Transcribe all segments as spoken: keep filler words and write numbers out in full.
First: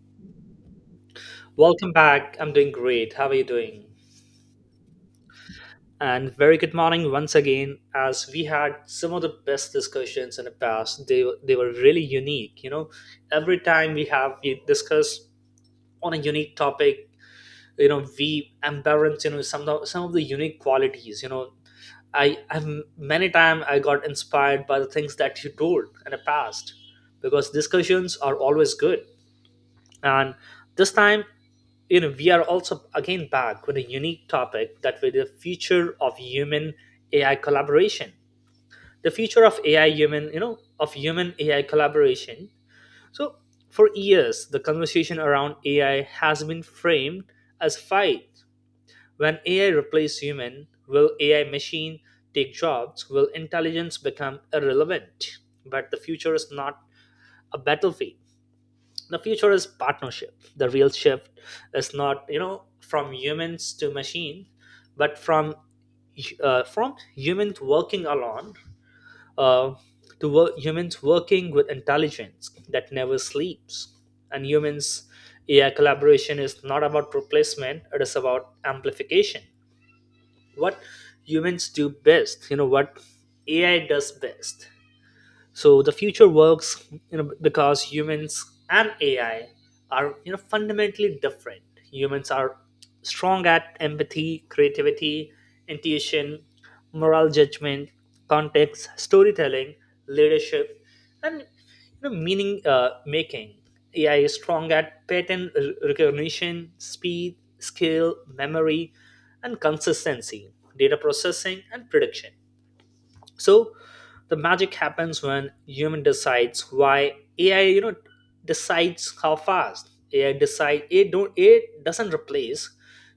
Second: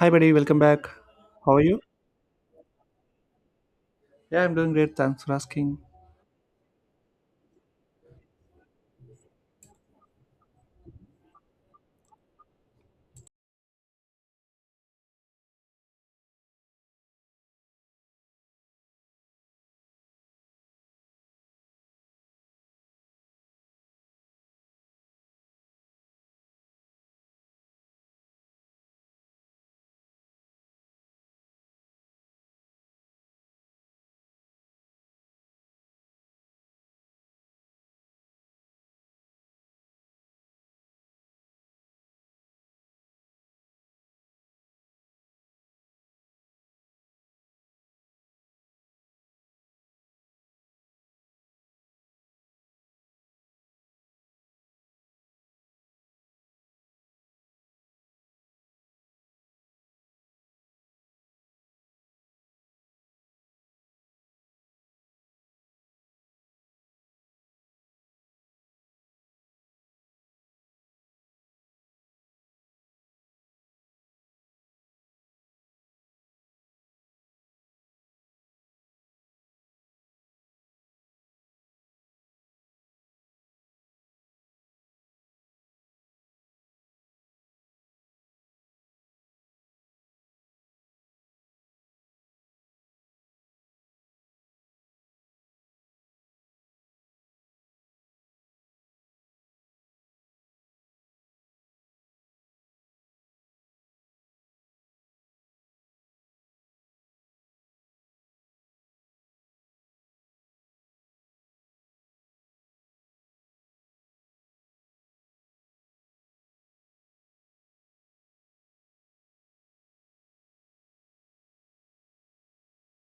Hi, buddy. Welcome back. How are you? Welcome back. I'm doing great. How are you doing? Yeah, I'm doing great. Thanks for asking. And very good morning once again, as we had some of the best discussions in the past. They, they were really unique. You know, every time we have we discuss on a unique topic, you know, we embarrass, you know, some of, some of the unique qualities. You know, I have many times I got inspired by the things that you told in the past because discussions are always good. And this time, you know, we are also again back with a unique topic, that with the future of human AI collaboration, the future of ai human you know of human AI collaboration. So for years, the conversation around AI has been framed as fight. When AI replace human, will AI machine take jobs, will intelligence become irrelevant? But the future is not a battlefield. The future is partnership. The real shift is not, you know, from humans to machine, but from uh, from humans working alone, uh, to wo- humans working with intelligence that never sleeps. And humans AI collaboration is not about replacement, it is about amplification. What humans do best, you know, what AI does best. So the future works, you know, because humans and AI are, you know, fundamentally different. Humans are strong at empathy, creativity, intuition, moral judgment, context, storytelling, leadership, and, you know, meaning uh, making. AI is strong at pattern r- recognition, speed, skill, memory, and consistency, data processing, and prediction. So the magic happens when human decides why, AI, you know, decides how fast. AI decide it don't it doesn't replace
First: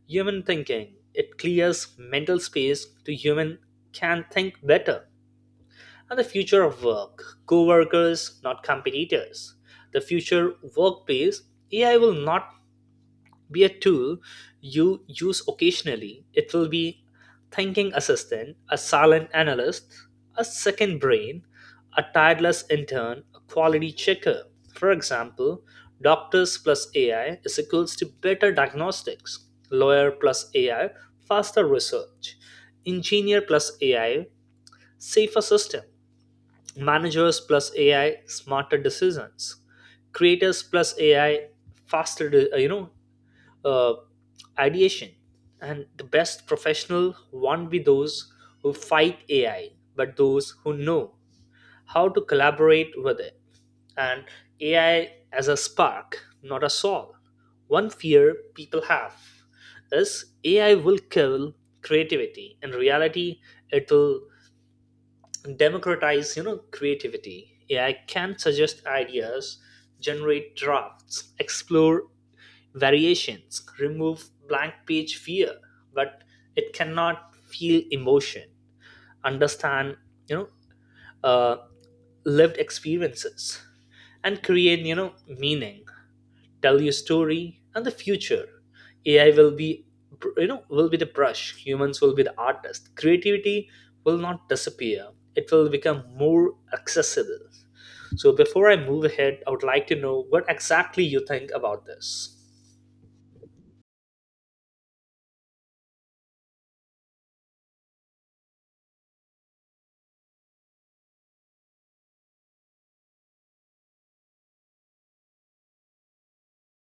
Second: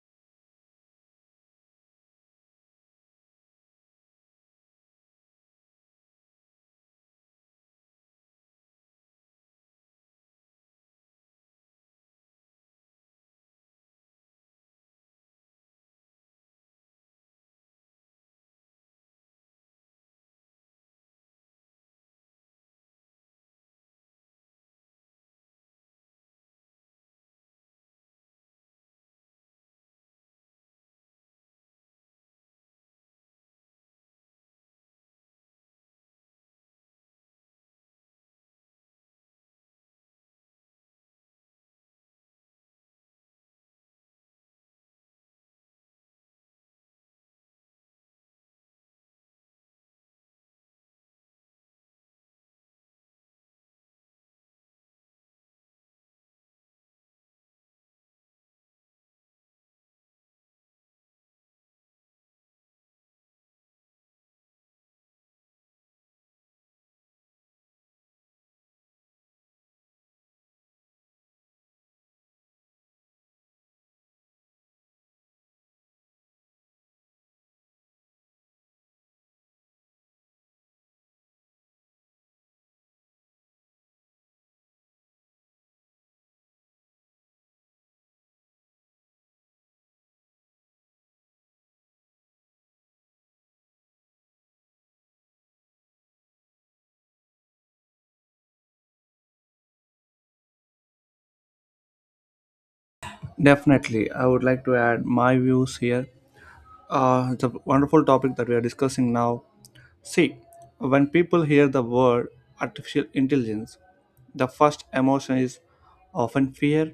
human thinking, it clears mental space to human can think better. And the future of work, co-workers not competitors. The future workplace, AI will not be a tool you use occasionally. It will be thinking assistant, a silent analyst, a second brain, a tireless intern, a quality checker. For example, doctors plus A I is equals to better diagnostics, lawyer plus A I, faster research, engineer plus A I, safer system, managers plus A I, smarter decisions, creators plus A I, faster de- uh, you know uh, ideation. And the best professional won't be those who fight A I, but those who know how to collaborate with it. And A I as a spark, not a saw. One fear people have is A I will kill creativity. In reality, it will democratize, you know, creativity. A I can suggest ideas, generate drafts, explore variations, remove blank page fear, but it cannot feel emotion, understand, you know, uh, lived experiences, and create, you know, meaning, tell your story and the future. A I will be, you know, will be the brush. Humans will be the artist. Creativity will not disappear. It will become more accessible. So before I move ahead, I would like to know what exactly you think about this. Definitely. I would like to add my views here. Uh, it's a wonderful topic that we are discussing now. See, when people hear the word artificial intelligence, the first emotion is often fear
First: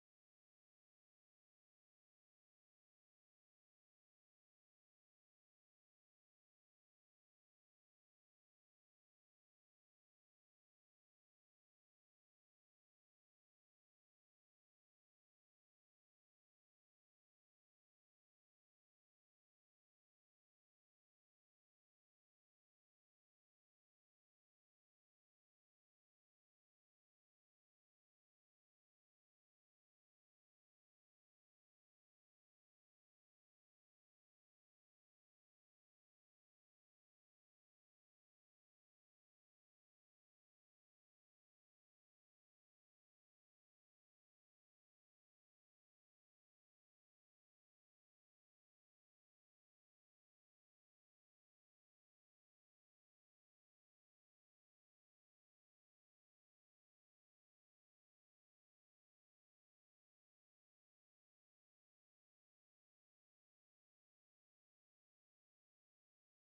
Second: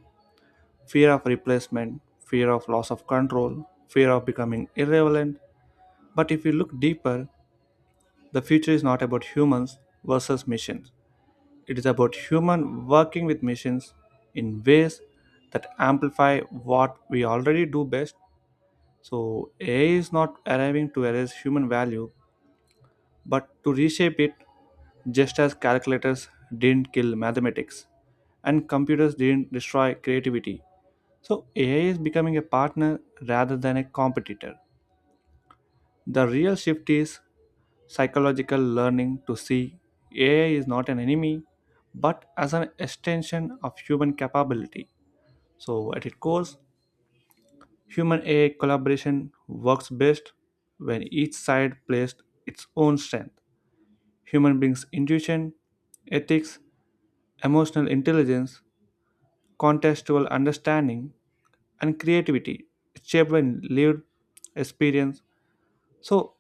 fear of replacement, fear of loss of control, fear of becoming irrelevant. But if you look deeper, the future is not about humans versus machines. It is about human working with machines in ways that amplify what we already do best. So A I is not arriving to erase human value, but to reshape it just as calculators didn't kill mathematics and computers didn't destroy creativity. So A I is becoming a partner rather than a competitor. The real shift is psychological learning to see A I is not an enemy but as an extension of human capability. So, at its core, human A I collaboration works best when each side plays its own strength. Human brings intuition, ethics, emotional intelligence, contextual understanding, and creativity shaped by lived experience. So,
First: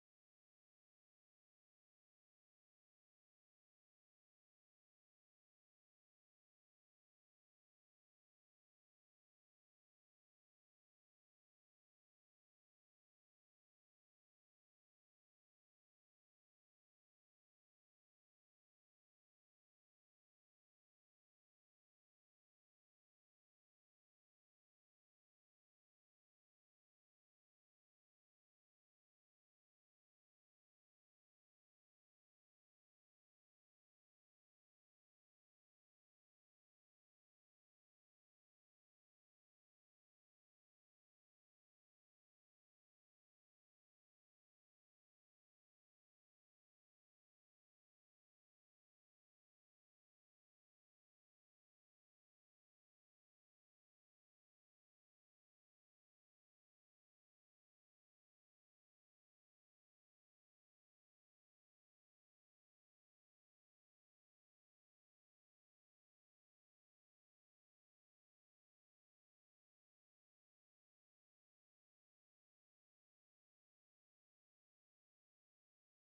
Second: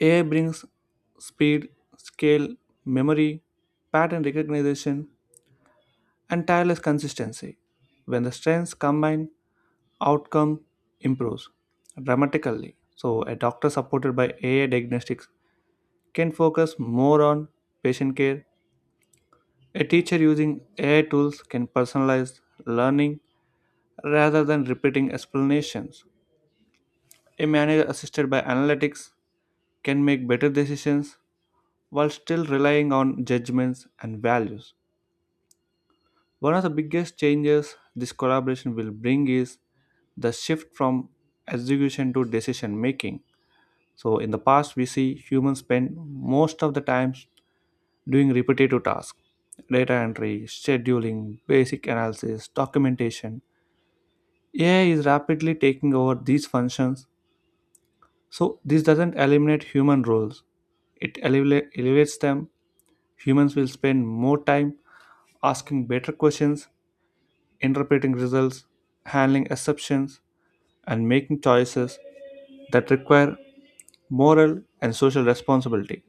A I brings speed, scale, memory, pattern recognition, and tireless consistency. When the strengths combine, outcome improves dramatically. So, a doctor supported by A I diagnostics can focus more on patient care. A teacher using A I tools can personalize learning rather than repeating explanations. A manager assisted by analytics can make better decisions while still relying on judgments and values. One of the biggest changes this collaboration will bring is the shift from execution to decision making. So, in the past, we see humans spend most of the time doing repetitive tasks, data entry, scheduling, basic analysis, documentation. A I is rapidly taking over these functions. So, this doesn't eliminate human roles, it eleva- elevates them. Humans will spend more time asking better questions, interpreting results, handling exceptions, and making choices that require moral and social responsibility.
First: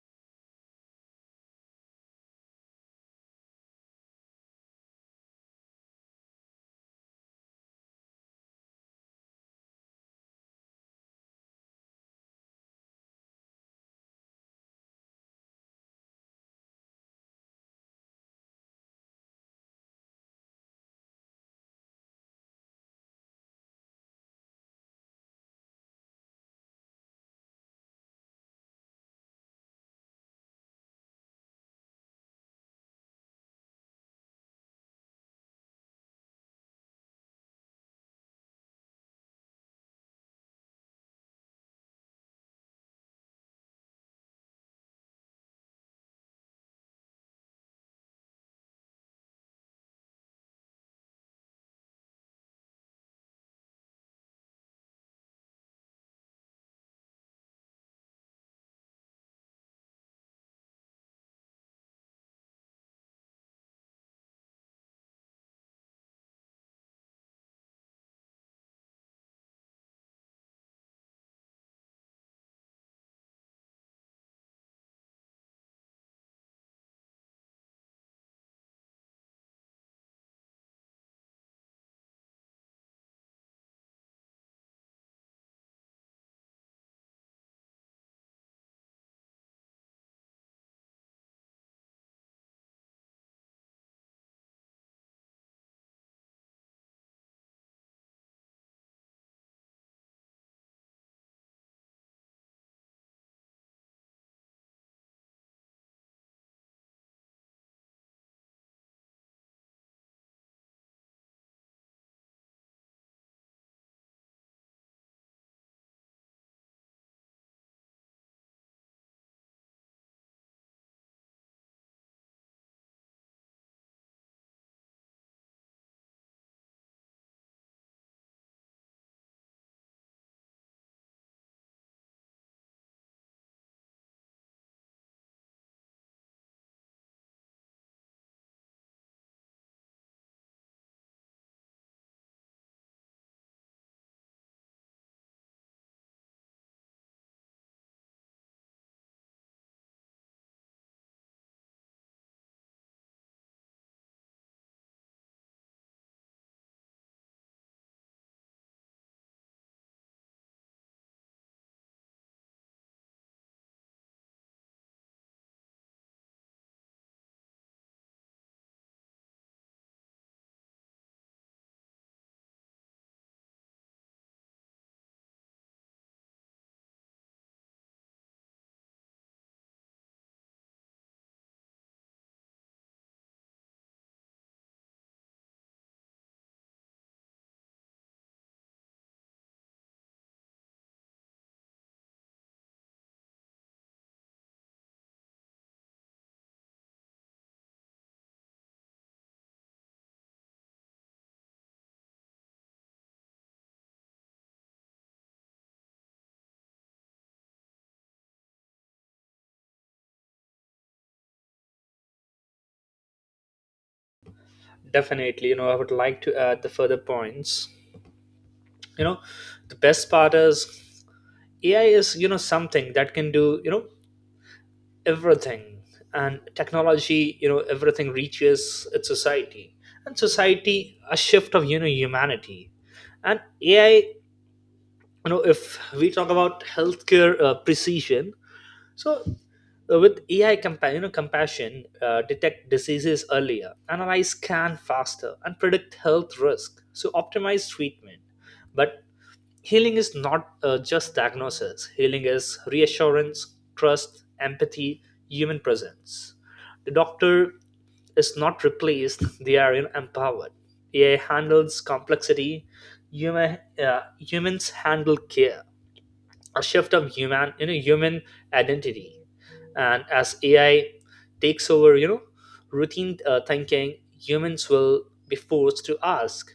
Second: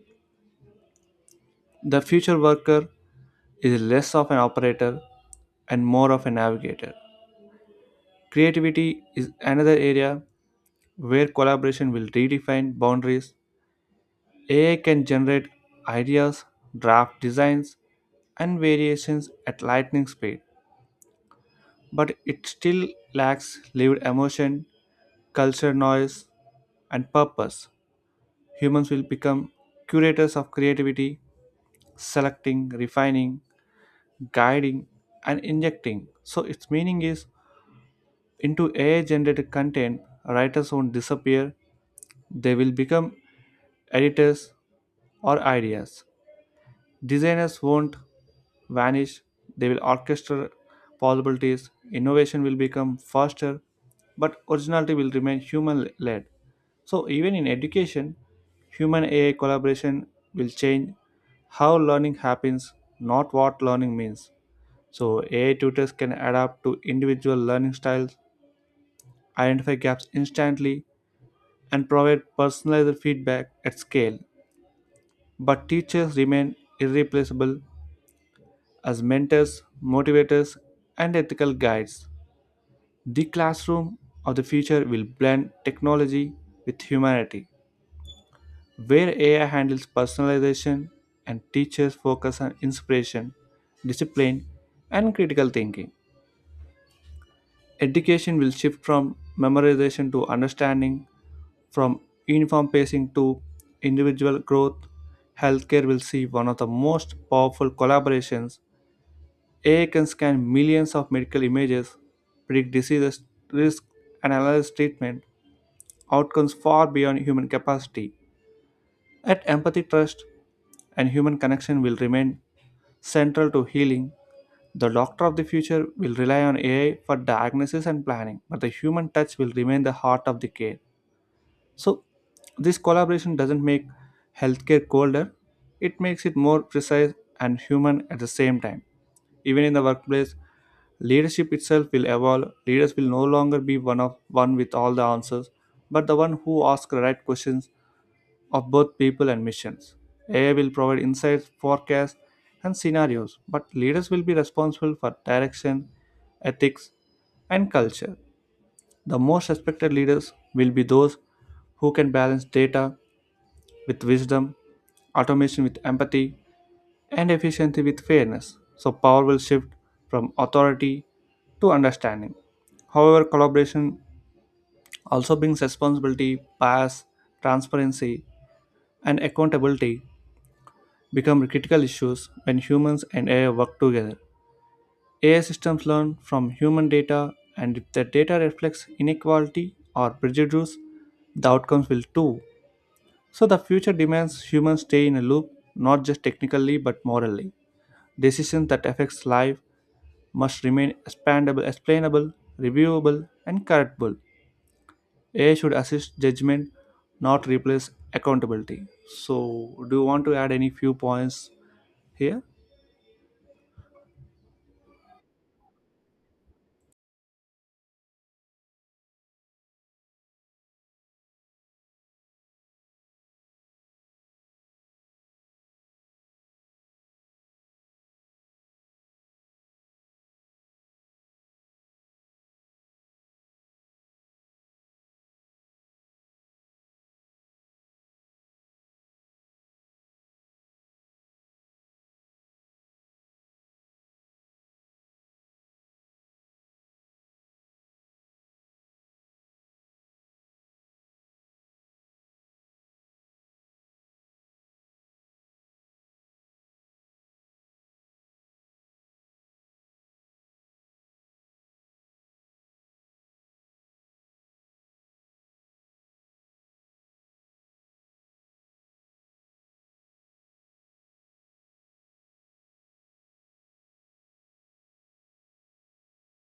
The future worker is less of an operator and more of a navigator. Creativity is another area where collaboration will redefine boundaries. A I can generate ideas, draft designs, and variations at lightning speed, but it still lacks lived emotion, culture noise, and purpose. Humans will become curators of creativity, selecting, refining, guiding, and injecting. So, its meaning is into A I generated content. Writers won't disappear, they will become editors or ideas. Designers won't vanish, they will orchestrate possibilities. Innovation will become faster, but originality will remain human led. So, even in education, human A I collaboration will change how learning happens, not what learning means. So, A I tutors can adapt to individual learning styles, identify gaps instantly, and provide personalized feedback at scale. But teachers remain irreplaceable as mentors, motivators, and ethical guides. The classroom of the future will blend technology with humanity, where A I handles personalization and teachers focus on inspiration, discipline, and critical thinking. Education will shift from memorization to understanding, from uniform pacing to individual growth. Healthcare will see one of the most powerful collaborations. A I can scan millions of medical images, predict diseases, risk, and analyze treatment outcomes far beyond human capacity. At empathy, trust, and human connection will remain central to healing. The doctor of the future will rely on A I for diagnosis and planning, but the human touch will remain the heart of the care. So, this collaboration doesn't make healthcare colder, it makes it more precise and human at the same time. Even in the workplace, leadership itself will evolve. Leaders will no longer be one of one with all the answers, but the one who asks the right questions of both people and missions. A I will provide insights, forecasts, and scenarios, but leaders will be responsible for direction, ethics, and culture. The most respected leaders will be those who can balance data with wisdom, automation with empathy, and efficiency with fairness. So, power will shift from authority to understanding. However, collaboration also brings responsibility. Bias, transparency, and accountability become critical issues when humans and A I work together. A I systems learn from human data, and if the data reflects inequality or prejudice, the outcomes will too. So the future demands humans stay in a loop, not just technically but morally. Decisions that affects life must remain expandable, explainable, reviewable, and correctable. A I should assist judgment, not replace accountability. So, do you want to add any few points here? Definitely, you know, I would like to add the further points. You know, the best part is A I is, you know, something that can do, you know, everything. And technology, you know, everything reaches its society. And society, a shift of, you know, humanity. And A I, you know, if we talk about healthcare uh, precision. So, uh, with A I compa- you know, compassion, uh, detect diseases earlier, analyze scan faster, and predict health risk. So, optimize treatment. But healing is not uh, just diagnosis. Healing is reassurance, trust, empathy, human presence. The doctor is not replaced; they are, you know, empowered. A I handles complexity. Human, uh, humans handle care, a shift of human, you know, human identity. And as AI takes over, you know, routine uh, thinking, humans will be forced to ask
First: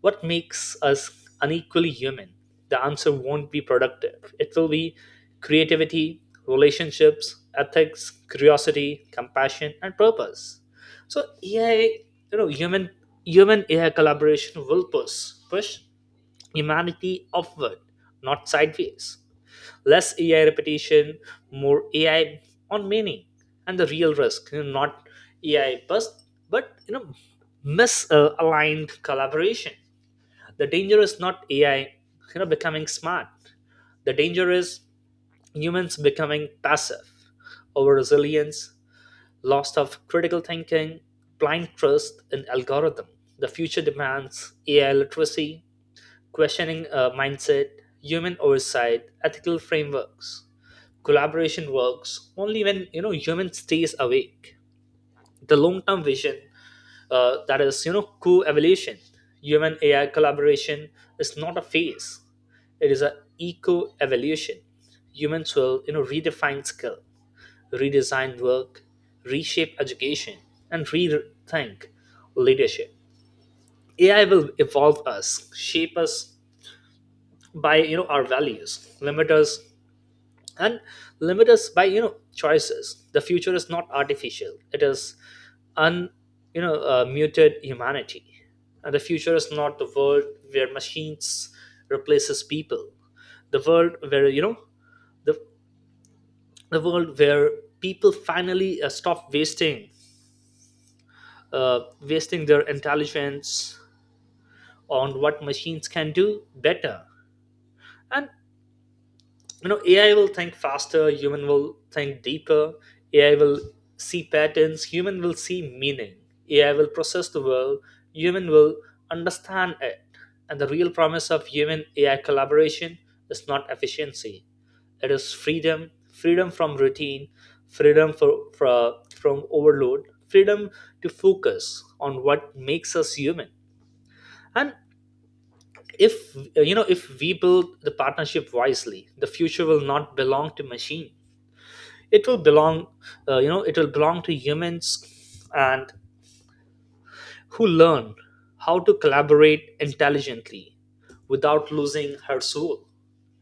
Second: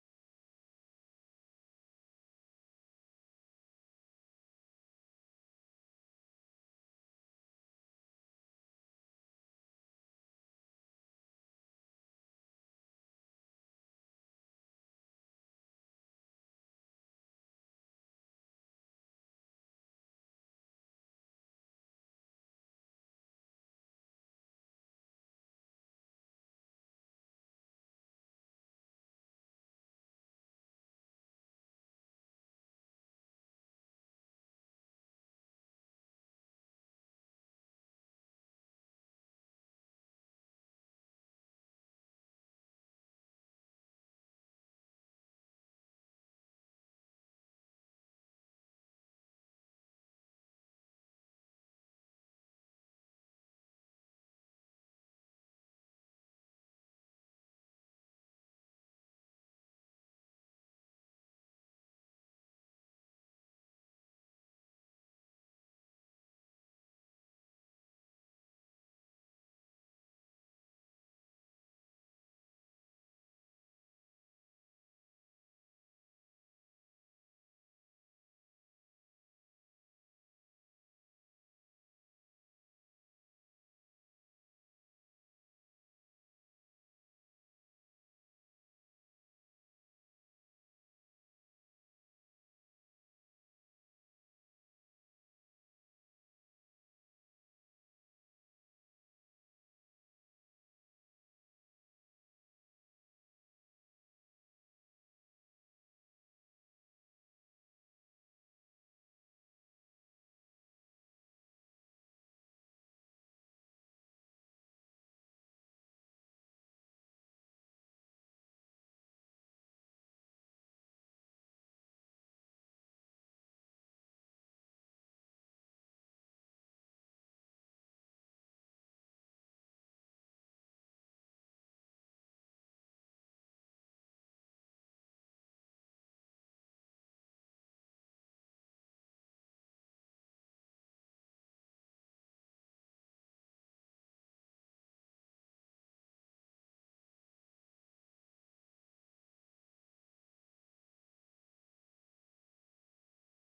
what makes us unequally human. The answer won't be productive, it will be creativity, relationships, ethics, curiosity, compassion, and purpose. So AI, you know human human AI collaboration will push push humanity upward, not sideways. Less A I repetition, more A I on meaning. And the real risk, you know, not A I bust, but, you know, misaligned collaboration. The danger is not A I, you know, becoming smart. The danger is humans becoming passive, over resilience, loss of critical thinking, blind trust in algorithm. The future demands A I literacy, questioning uh, mindset, human oversight, ethical frameworks. Collaboration works only when, you know, human stays awake. The long term vision, uh, that is, you know, co-evolution. Human AI collaboration is not a phase, it is a eco-evolution. Humans will, you know, redefine skill, redesign work, reshape education, and rethink leadership. AI will evolve us, shape us by, you know, our values, limit us, and limit us by you know choices. The future is not artificial, it is un you know uh, muted humanity. And the future is not the world where machines replaces people, the world where, you know, the, the world where people finally uh, stop wasting uh, wasting their intelligence on what machines can do better. And, you know, AI will think faster, human will think deeper. AI will see patterns, human will see meaning. AI will process the world, human will understand it. And the real promise of human AI collaboration is not efficiency, it is freedom. Freedom from routine, freedom for, for, from overload, freedom to focus on what makes us human. And if uh, you know, if we build the partnership wisely, the future will not belong to machine, it will belong, uh, you know it will belong to humans and who learn how to collaborate intelligently without losing her soul,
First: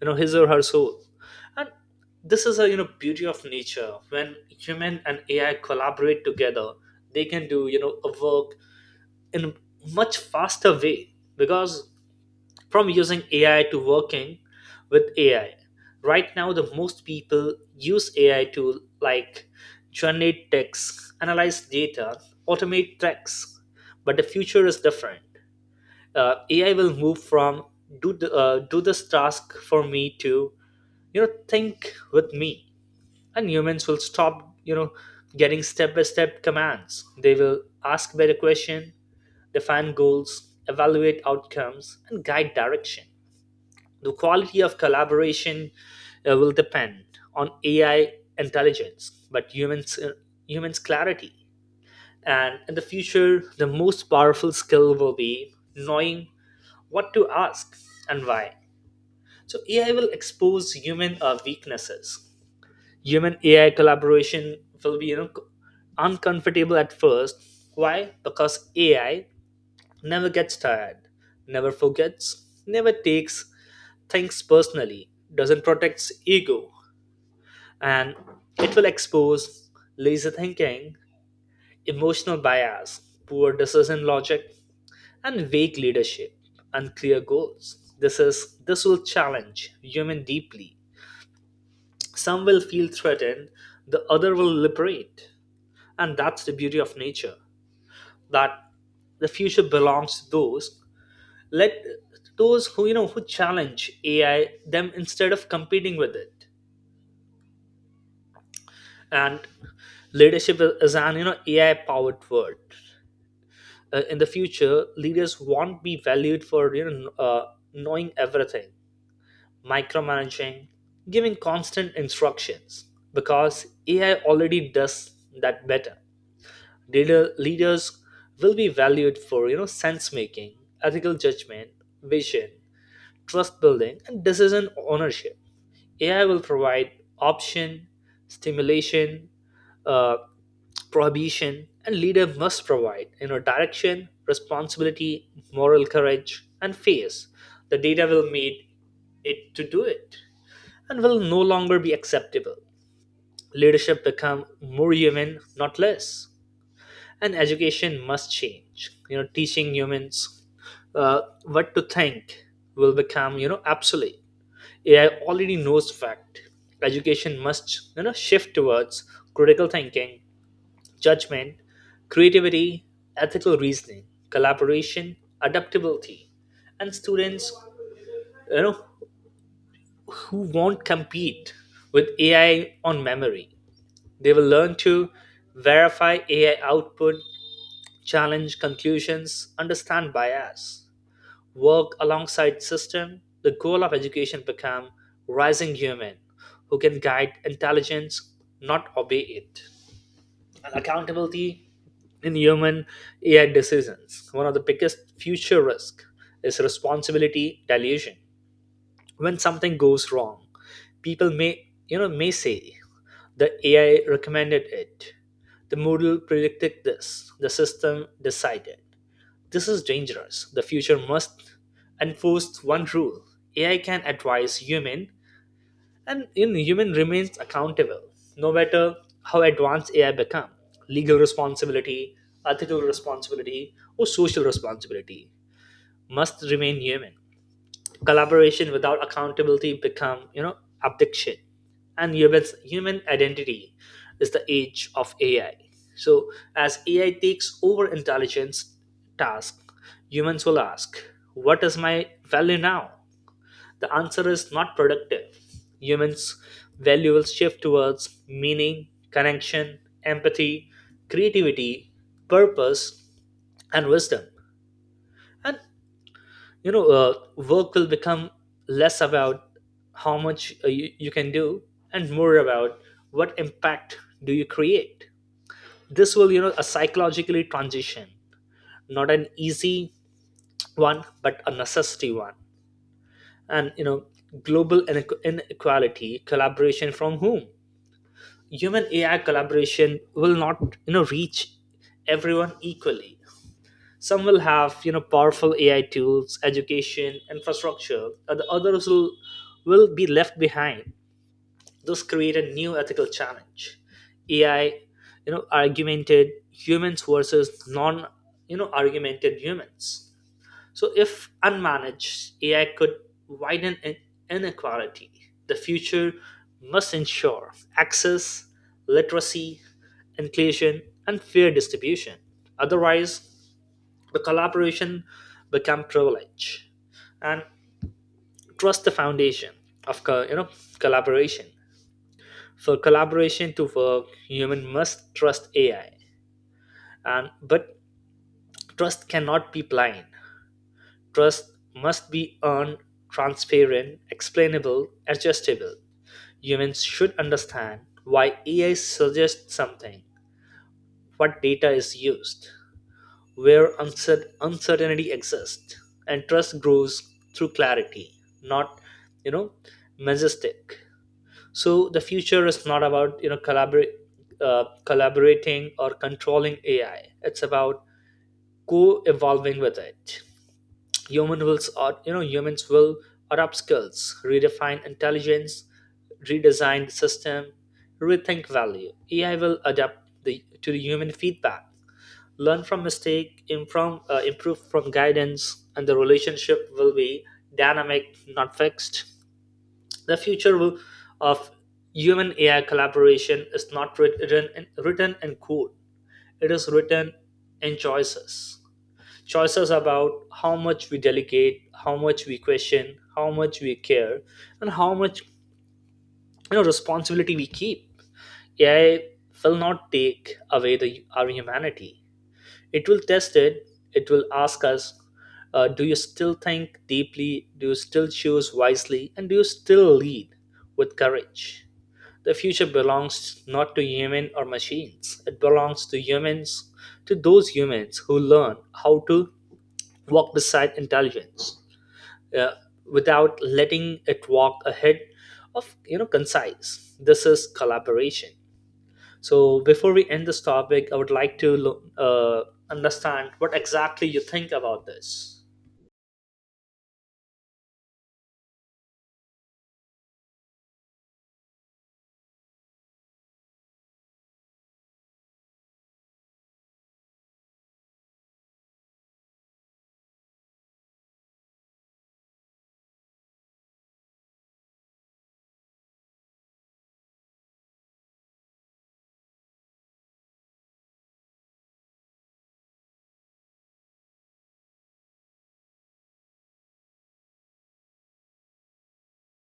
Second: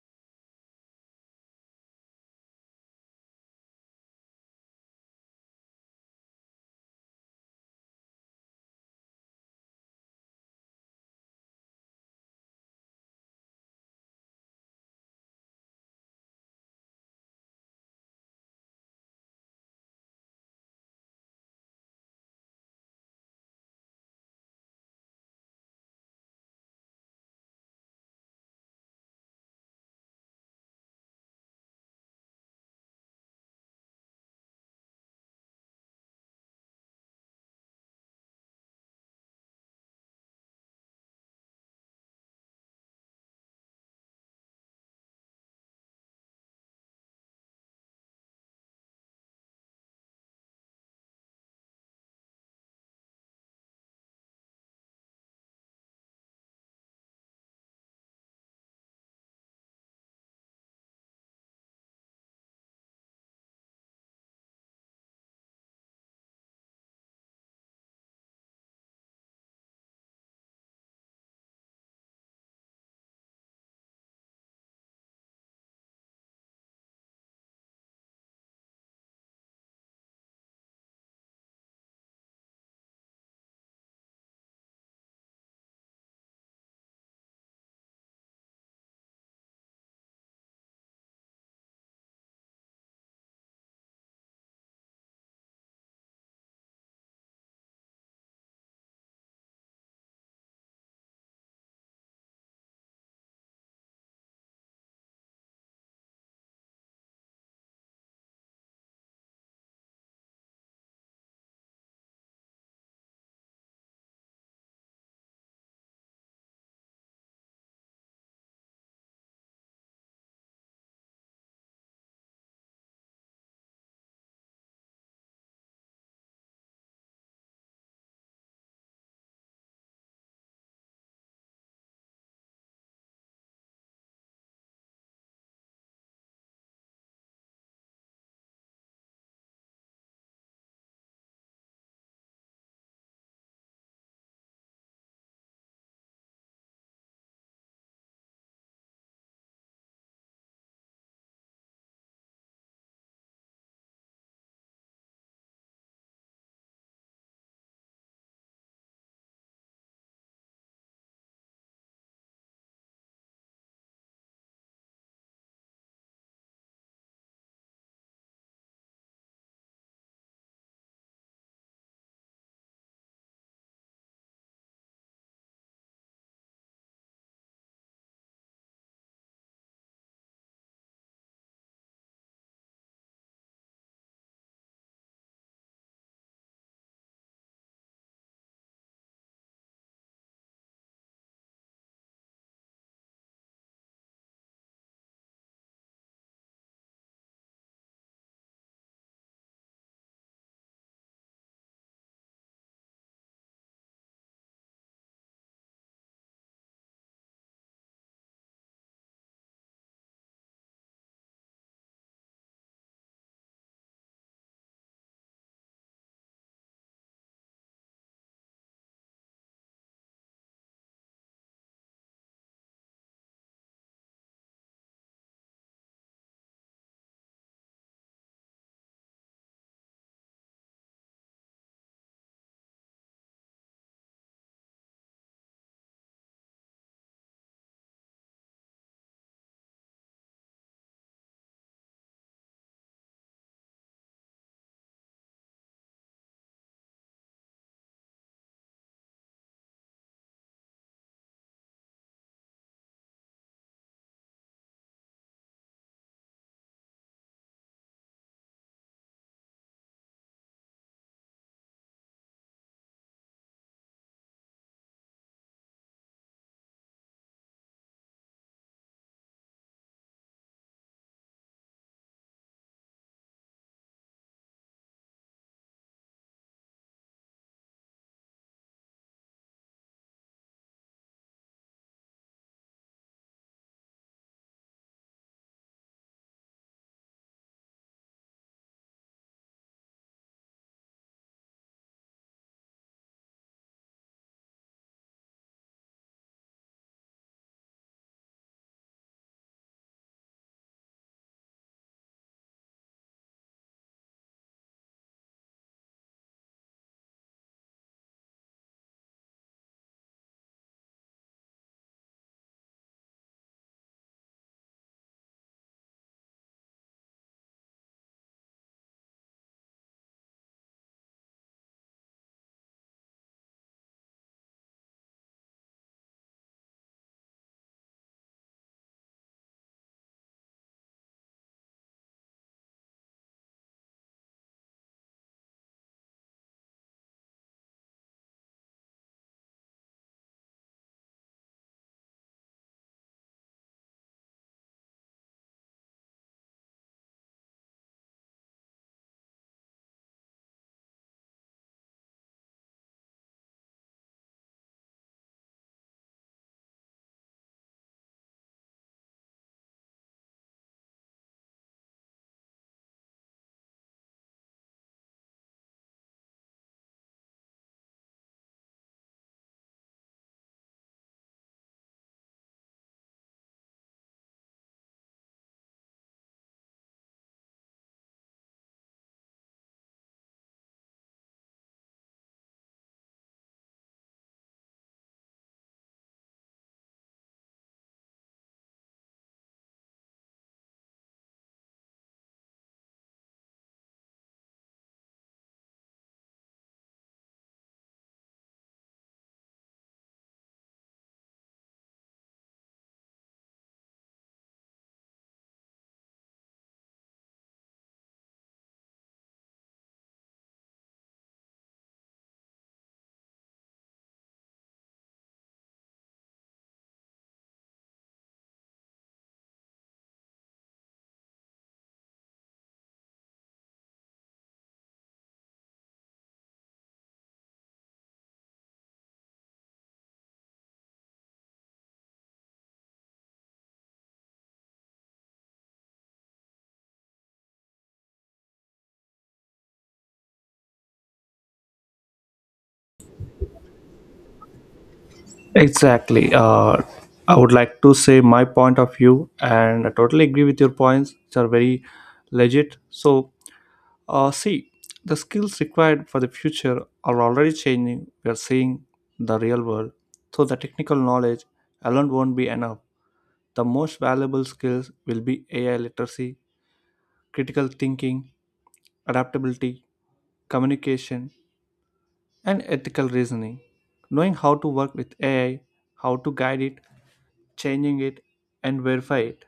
you know, his or her soul. And this is a, you know, beauty of nature. When human and AI collaborate together, they can do, you know, a work in a much faster way. Because from using A I to working with A I. Right now, the most people use A I to like generate text, analyze data, automate tasks. But the future is different. Uh, A I will move from do the, uh, do this task for me to, you know, think with me. And humans will stop, you know, getting step by step commands. They will ask better question, define goals, evaluate outcomes, and guide direction. The quality of collaboration, uh, will depend on A I intelligence, but humans uh, humans clarity. And in the future, the most powerful skill will be knowing what to ask and why. So A I will expose human uh, weaknesses. Human A I collaboration will be, you know, uncomfortable at first. Why? Because A I never gets tired, never forgets, never takes thinks personally, doesn't protect ego, and it will expose lazy thinking, emotional bias, poor decision logic, and vague leadership, unclear goals. This is this will challenge human deeply. Some will feel threatened, the other will liberate. And that's the beauty of nature. That the future belongs to those, let those who you know who challenge A I them instead of competing with it. And leadership is an, you know, AI powered word. Uh, in the future, leaders won't be valued for, you know, uh, knowing everything, micromanaging, giving constant instructions, because AI already does that better. Leader, leaders will be valued for, you know, sense making, ethical judgment, vision, trust building, and decision ownership. A I will provide option, stimulation, uh, prohibition, and leader must provide, you know, direction, responsibility, moral courage, and face. The data will meet it to do it and will no longer be acceptable. Leadership become more human, not less. And education must change. You know, teaching humans uh, what to think will become, you know, obsolete. A I already knows fact. Education must, you know, shift towards critical thinking, judgment, creativity, ethical reasoning, collaboration, adaptability, and students, you know, who won't compete with A I on memory. They will learn to verify A I output, challenge conclusions, understand bias, work alongside system. The goal of education become rising human who can guide intelligence, not obey it. And accountability in human AI decisions, one of the biggest future risk is responsibility dilution. When something goes wrong, people may, you know, may say the AI recommended it, the model predicted this, the system decided. This is dangerous. The future must enforce one rule. A I can advise human, and in human remains accountable, no matter how advanced A I become. Legal responsibility, ethical responsibility, or social responsibility must remain human. Collaboration without accountability become you know abdiction, and humans human identity is the age of ai. So as ai takes over intelligence task, humans will ask, what is my value now? The answer is not productive. Humans value will shift towards meaning, connection, empathy, creativity, purpose, and wisdom. And you know uh, Work will become less about how much uh, you, you can do, and more about what impact do you create. This will you know a psychologically transition, not an easy one, but a necessity one. And you know global inequ- inequality collaboration from whom. Human ai collaboration will not you know reach everyone equally. Some will have you know powerful ai tools, education, infrastructure, and the others will, will be left behind, thus create a new ethical challenge. Ai, you know argumented humans versus non you know argumented humans. So if unmanaged, ai could widen in- inequality. The future must ensure access, literacy, inclusion, and fair distribution. Otherwise, the collaboration become privilege. And trust, the foundation of co- you know collaboration. For collaboration to work, human must trust ai. And but trust cannot be blind. Trust must be earned: transparent, explainable, adjustable. Humans should understand why ai suggests something, what data is used, where uncer- uncertainty exists. And trust grows through clarity, not you know majestic. So the future is not about you know collaborate uh, collaborating or controlling ai. It's about co-evolving with it. Human will or you know humans will adopt skills, redefine intelligence, redesign the system, rethink value. Ai will adapt the, to the human feedback, learn from mistake, improve, uh, improve from guidance, and the relationship will be dynamic, not fixed. The future will, of human ai collaboration is not writ- written in, written in code. It is written in choices: choices about how much we delegate, how much we question, how much we care, and how much you know responsibility we keep. Ai will not take away the our humanity. It will test it. It will ask us, uh, do you still think deeply? Do you still choose wisely? And do you still lead with courage? The future belongs not to human or machines. It belongs to humans, to those humans who learn how to walk beside intelligence uh, without letting it walk ahead of you know concise. This is collaboration. So before we end this topic, I would like to lo- uh, understand what exactly you think about this. Exactly. Uh, I would like to say my point of view, and I totally agree with your points, which are very legit. So, Uh, see, the skills required for the future are already changing. We are seeing the real world. So, the technical knowledge alone won't be enough. The most valuable skills will be A I literacy, critical thinking, adaptability, communication, and ethical reasoning. Knowing how to work with A I, how to guide it, changing it, and verify it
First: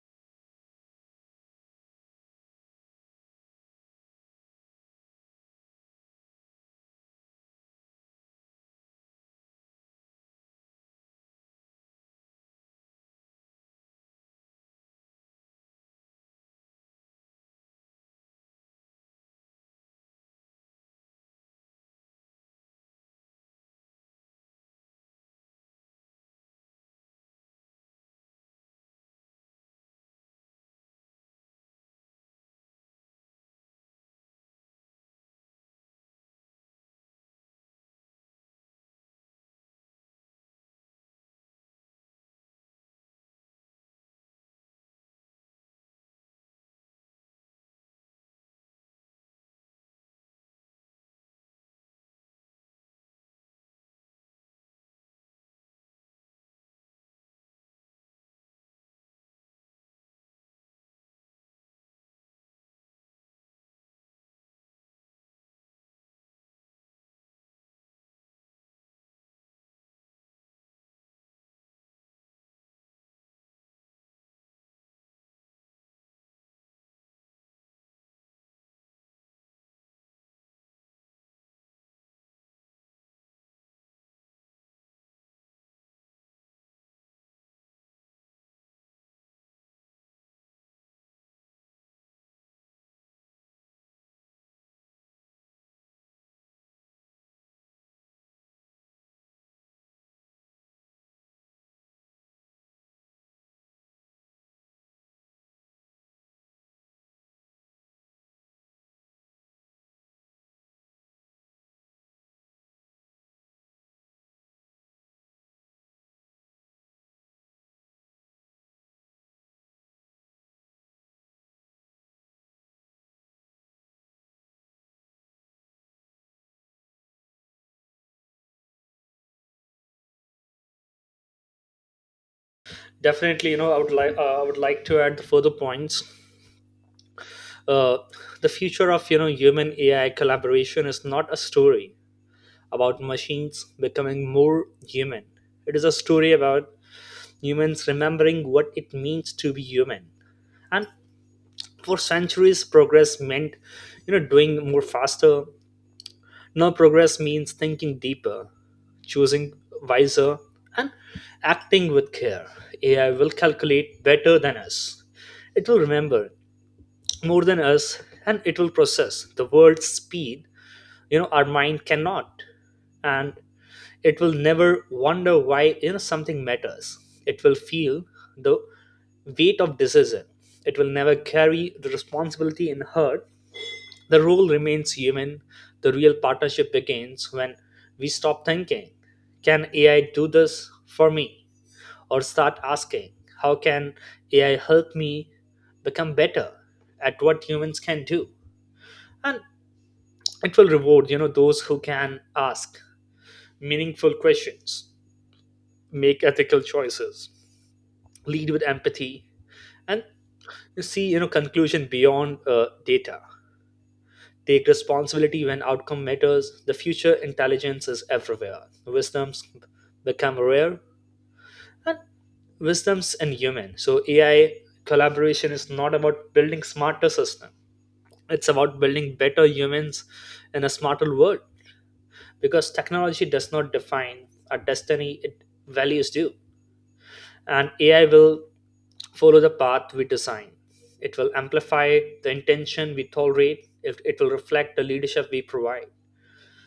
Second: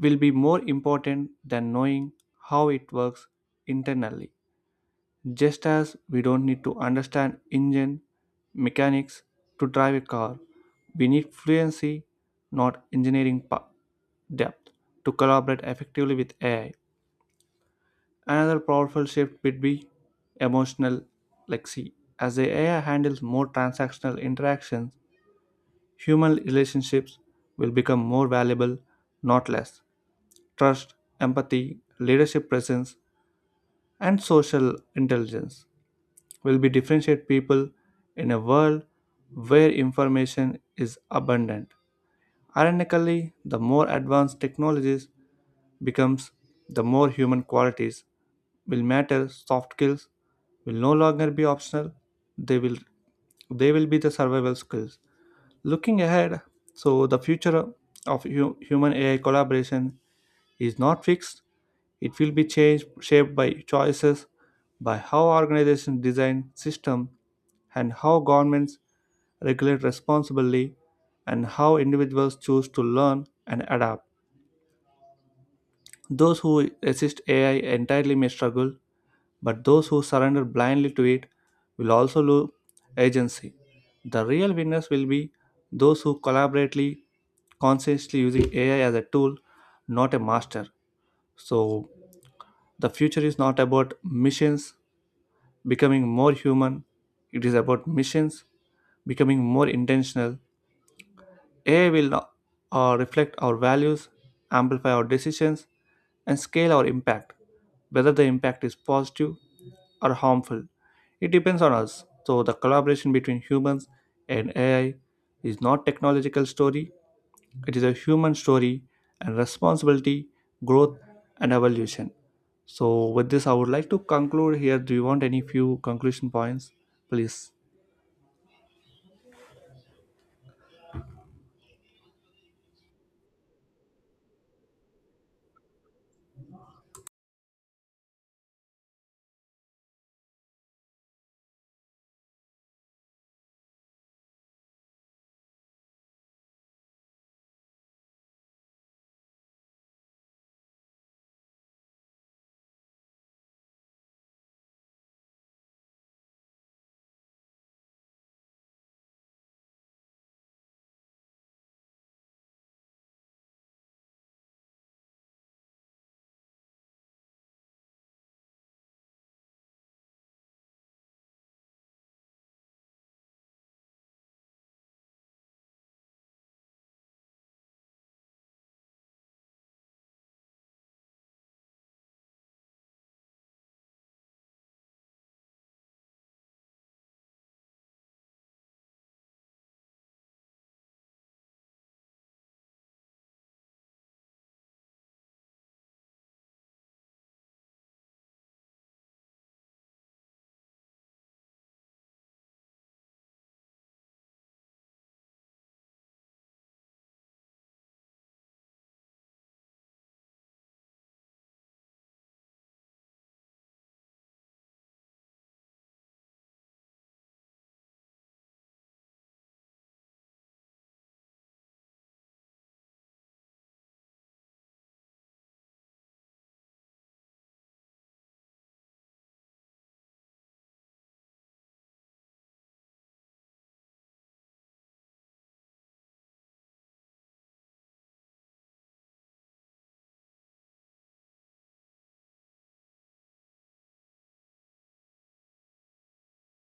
will be more important than knowing how it works internally. Just as we don't need to understand engine mechanics to drive a car, we need fluency, not engineering pa- depth, to collaborate effectively with A I. Another powerful shift would be emotional lexi. As the A I handles more transactional interactions, human relationships will become more valuable, not less. Trust, empathy, leadership presence, and social intelligence will be differentiate people in a world where information is abundant. Ironically, the more advanced technologies becomes, the more human qualities will matter. Soft skills will no longer be optional. They will they will be the survival skills. Looking ahead, so the future of hu- human A I collaboration is not fixed. It will be changed, shaped by choices, by how organizations design systems, and how governments regulate responsibly, and how individuals choose to learn and adapt. Those who resist A I entirely may struggle, but those who surrender blindly to it will also lose agency. The real winners will be those who collaboratively, consciously using A I as a tool, not a master. So the future is not about missions becoming more human, it is about missions becoming more intentional. A I will uh, reflect our values, amplify our decisions, and scale our impact, whether the impact is positive or harmful. It depends on us. So the collaboration between humans and A I is not technological story. It is a human story and responsibility, growth and evolution. So with this, I would like to conclude here. Do you want any few conclusion points, please? Definitely, you know, I would like uh, I would like to add the further points. Uh, the future of you know human A I collaboration is not a story about machines becoming more human. It is a story about humans remembering what it means to be human. And for centuries, progress meant you know doing more faster. Now, progress means thinking deeper, choosing wiser, and acting with care. A I will calculate better than us. It will remember more than us, and it will process the world's speed, you know, our mind cannot. And it will never wonder why, you know, something matters. It will feel the weight of decision. It will never carry the responsibility in her, the rule remains human. The real partnership begins when we stop thinking, can A I do this for me? Or start asking, how can A I help me become better at what humans can do? And it will reward, you know, those who can ask meaningful questions, make ethical choices, lead with empathy, and see, you know, conclusion beyond uh, data. Take responsibility when outcome matters. The future intelligence is everywhere. Wisdoms become rare, and wisdoms in human. So A I collaboration is not about building smarter system. It's about building better humans in a smarter world, because technology does not define our destiny, it values do. And A I will follow the path we design. It will amplify the intention we tolerate. It, it will reflect the leadership we provide.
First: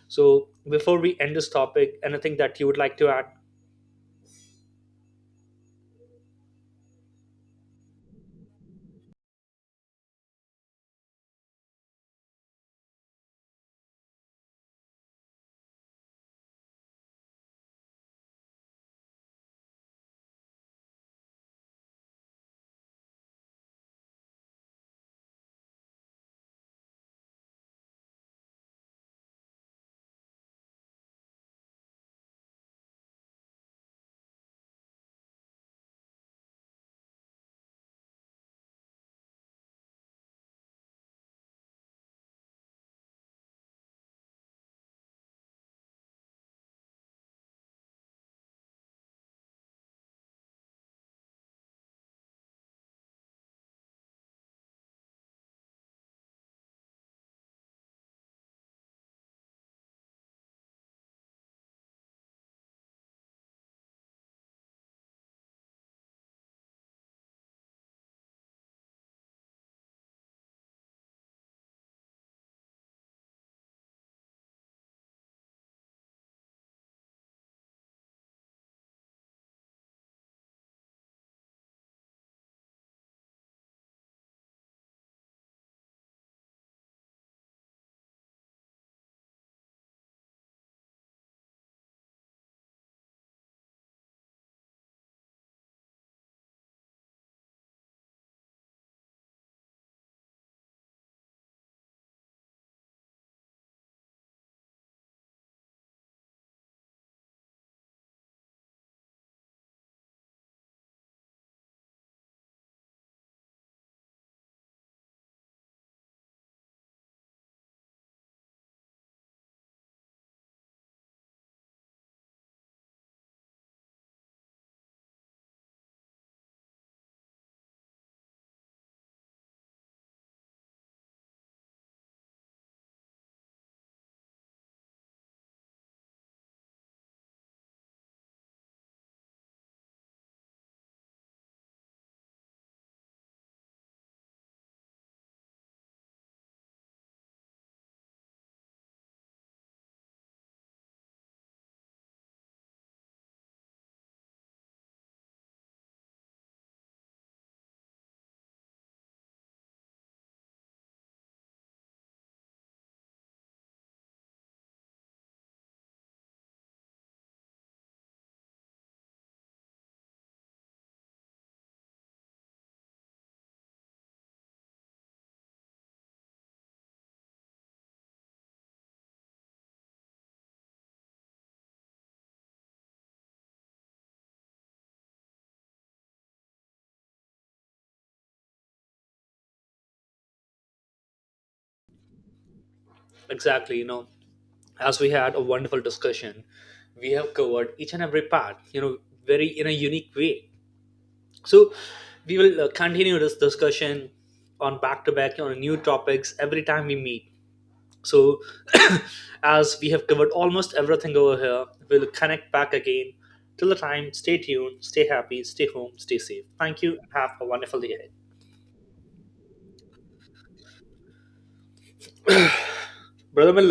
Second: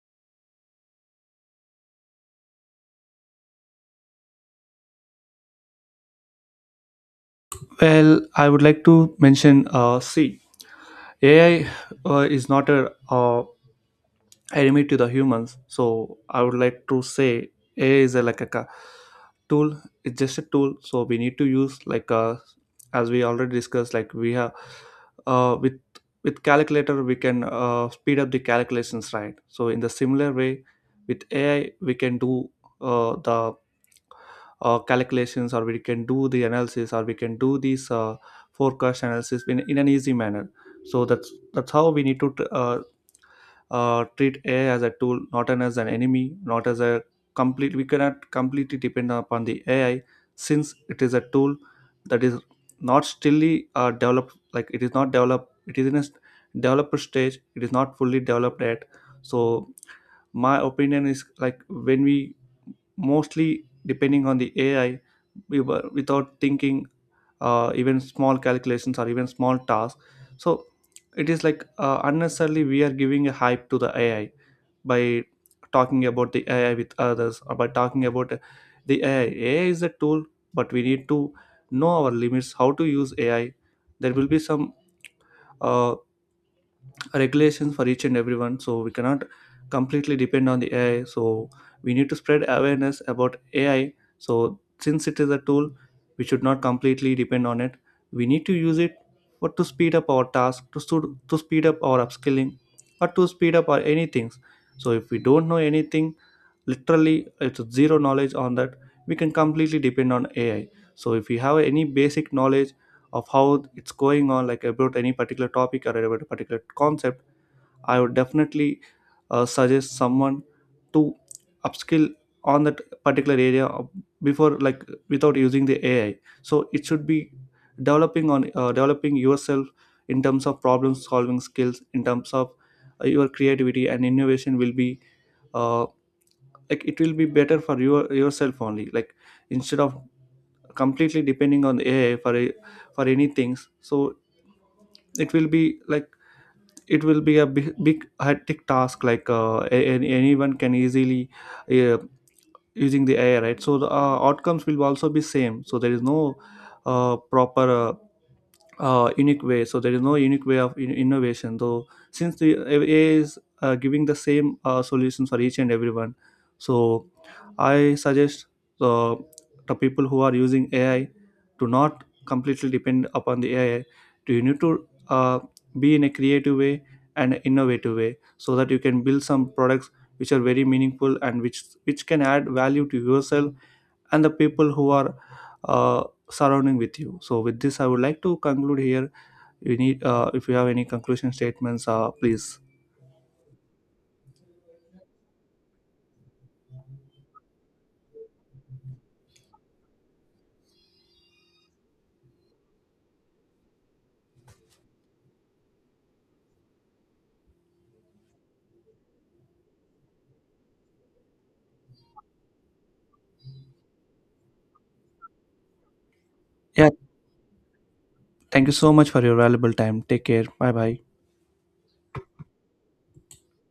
So before we end this topic, anything that you would like to add? Well, I would like to mention uh, C. A I uh, is not a uh, enemy to the humans. So I would like to say A I is a, like a ca- tool. It's just a tool. So we need to use like uh, as we already discussed. Like we have uh, with with calculator we can uh, speed up the calculations, right? So in the similar way with A I we can do uh, the uh, calculations, or we can do the analysis, or we can do these uh, forecast analysis in, in an easy manner. So that's that's how we need to uh, uh, treat AI as a tool, not an, as an enemy, not as a complete. We cannot completely depend upon the AI, since it is a tool that is not stilly uh, developed. Like, it is not developed, it is in a s- developer stage. It is not fully developed yet. So my opinion is like, when we mostly depending on the A I, we were without thinking uh, even small calculations or even small tasks. So it is like uh, unnecessarily we are giving a hype to the A I by talking about the A I with others, or by talking about the A I. A I is a tool, but we need to know our limits, how to use A I. There will be some uh, regulations for each and everyone, so we cannot completely depend on the AI. So we need to spread awareness about AI. So since it is a tool, we should not completely depend on it. We need to use it for to speed up our task, to, stu- to speed up our upskilling or to speed up our anything. So if we don't know anything, literally it's zero knowledge on that, we can completely depend on AI. So if you have any basic knowledge of how it's going on, like about any particular topic or about a particular concept, I would definitely uh, suggest someone to upskill on that particular area of- before, like without using the A I. So it should be developing on uh, developing yourself in terms of problem solving skills, in terms of uh, your creativity and innovation will be uh, like it will be better for your yourself only. Like instead of completely depending on A I for a- for any things, so it will be like it will be a big, big hectic task. Like uh, a- any- anyone can easily uh, using the AI, right? So the uh, outcomes will also be same, so there is no uh, proper uh, uh, unique way. So there is no unique way of in- innovation. Though since the A I is uh, giving the same uh, solutions for each and everyone, so I suggest the the people who are using A I to not completely depend upon the A I. Do you need to uh, be in a creative way and innovative way, so that you can build some products which are very meaningful and which which can add value to yourself and the people who are uh, surrounding with you. So with this, I would like to conclude here. You need uh, if you have any conclusion statements, uh, please. Exactly, you know, as we had a wonderful discussion, we have covered each and every part, you know, very in a unique way. So we will uh, continue this discussion on back to back on new topics every time we meet. So as we have covered almost everything over here, we'll connect back again. Till the time, stay tuned, stay happy, stay home, stay safe. Thank Yeah, you, and have a wonderful day ahead. thank you so much for your valuable time. Take care. Bye bye. Brother Milan,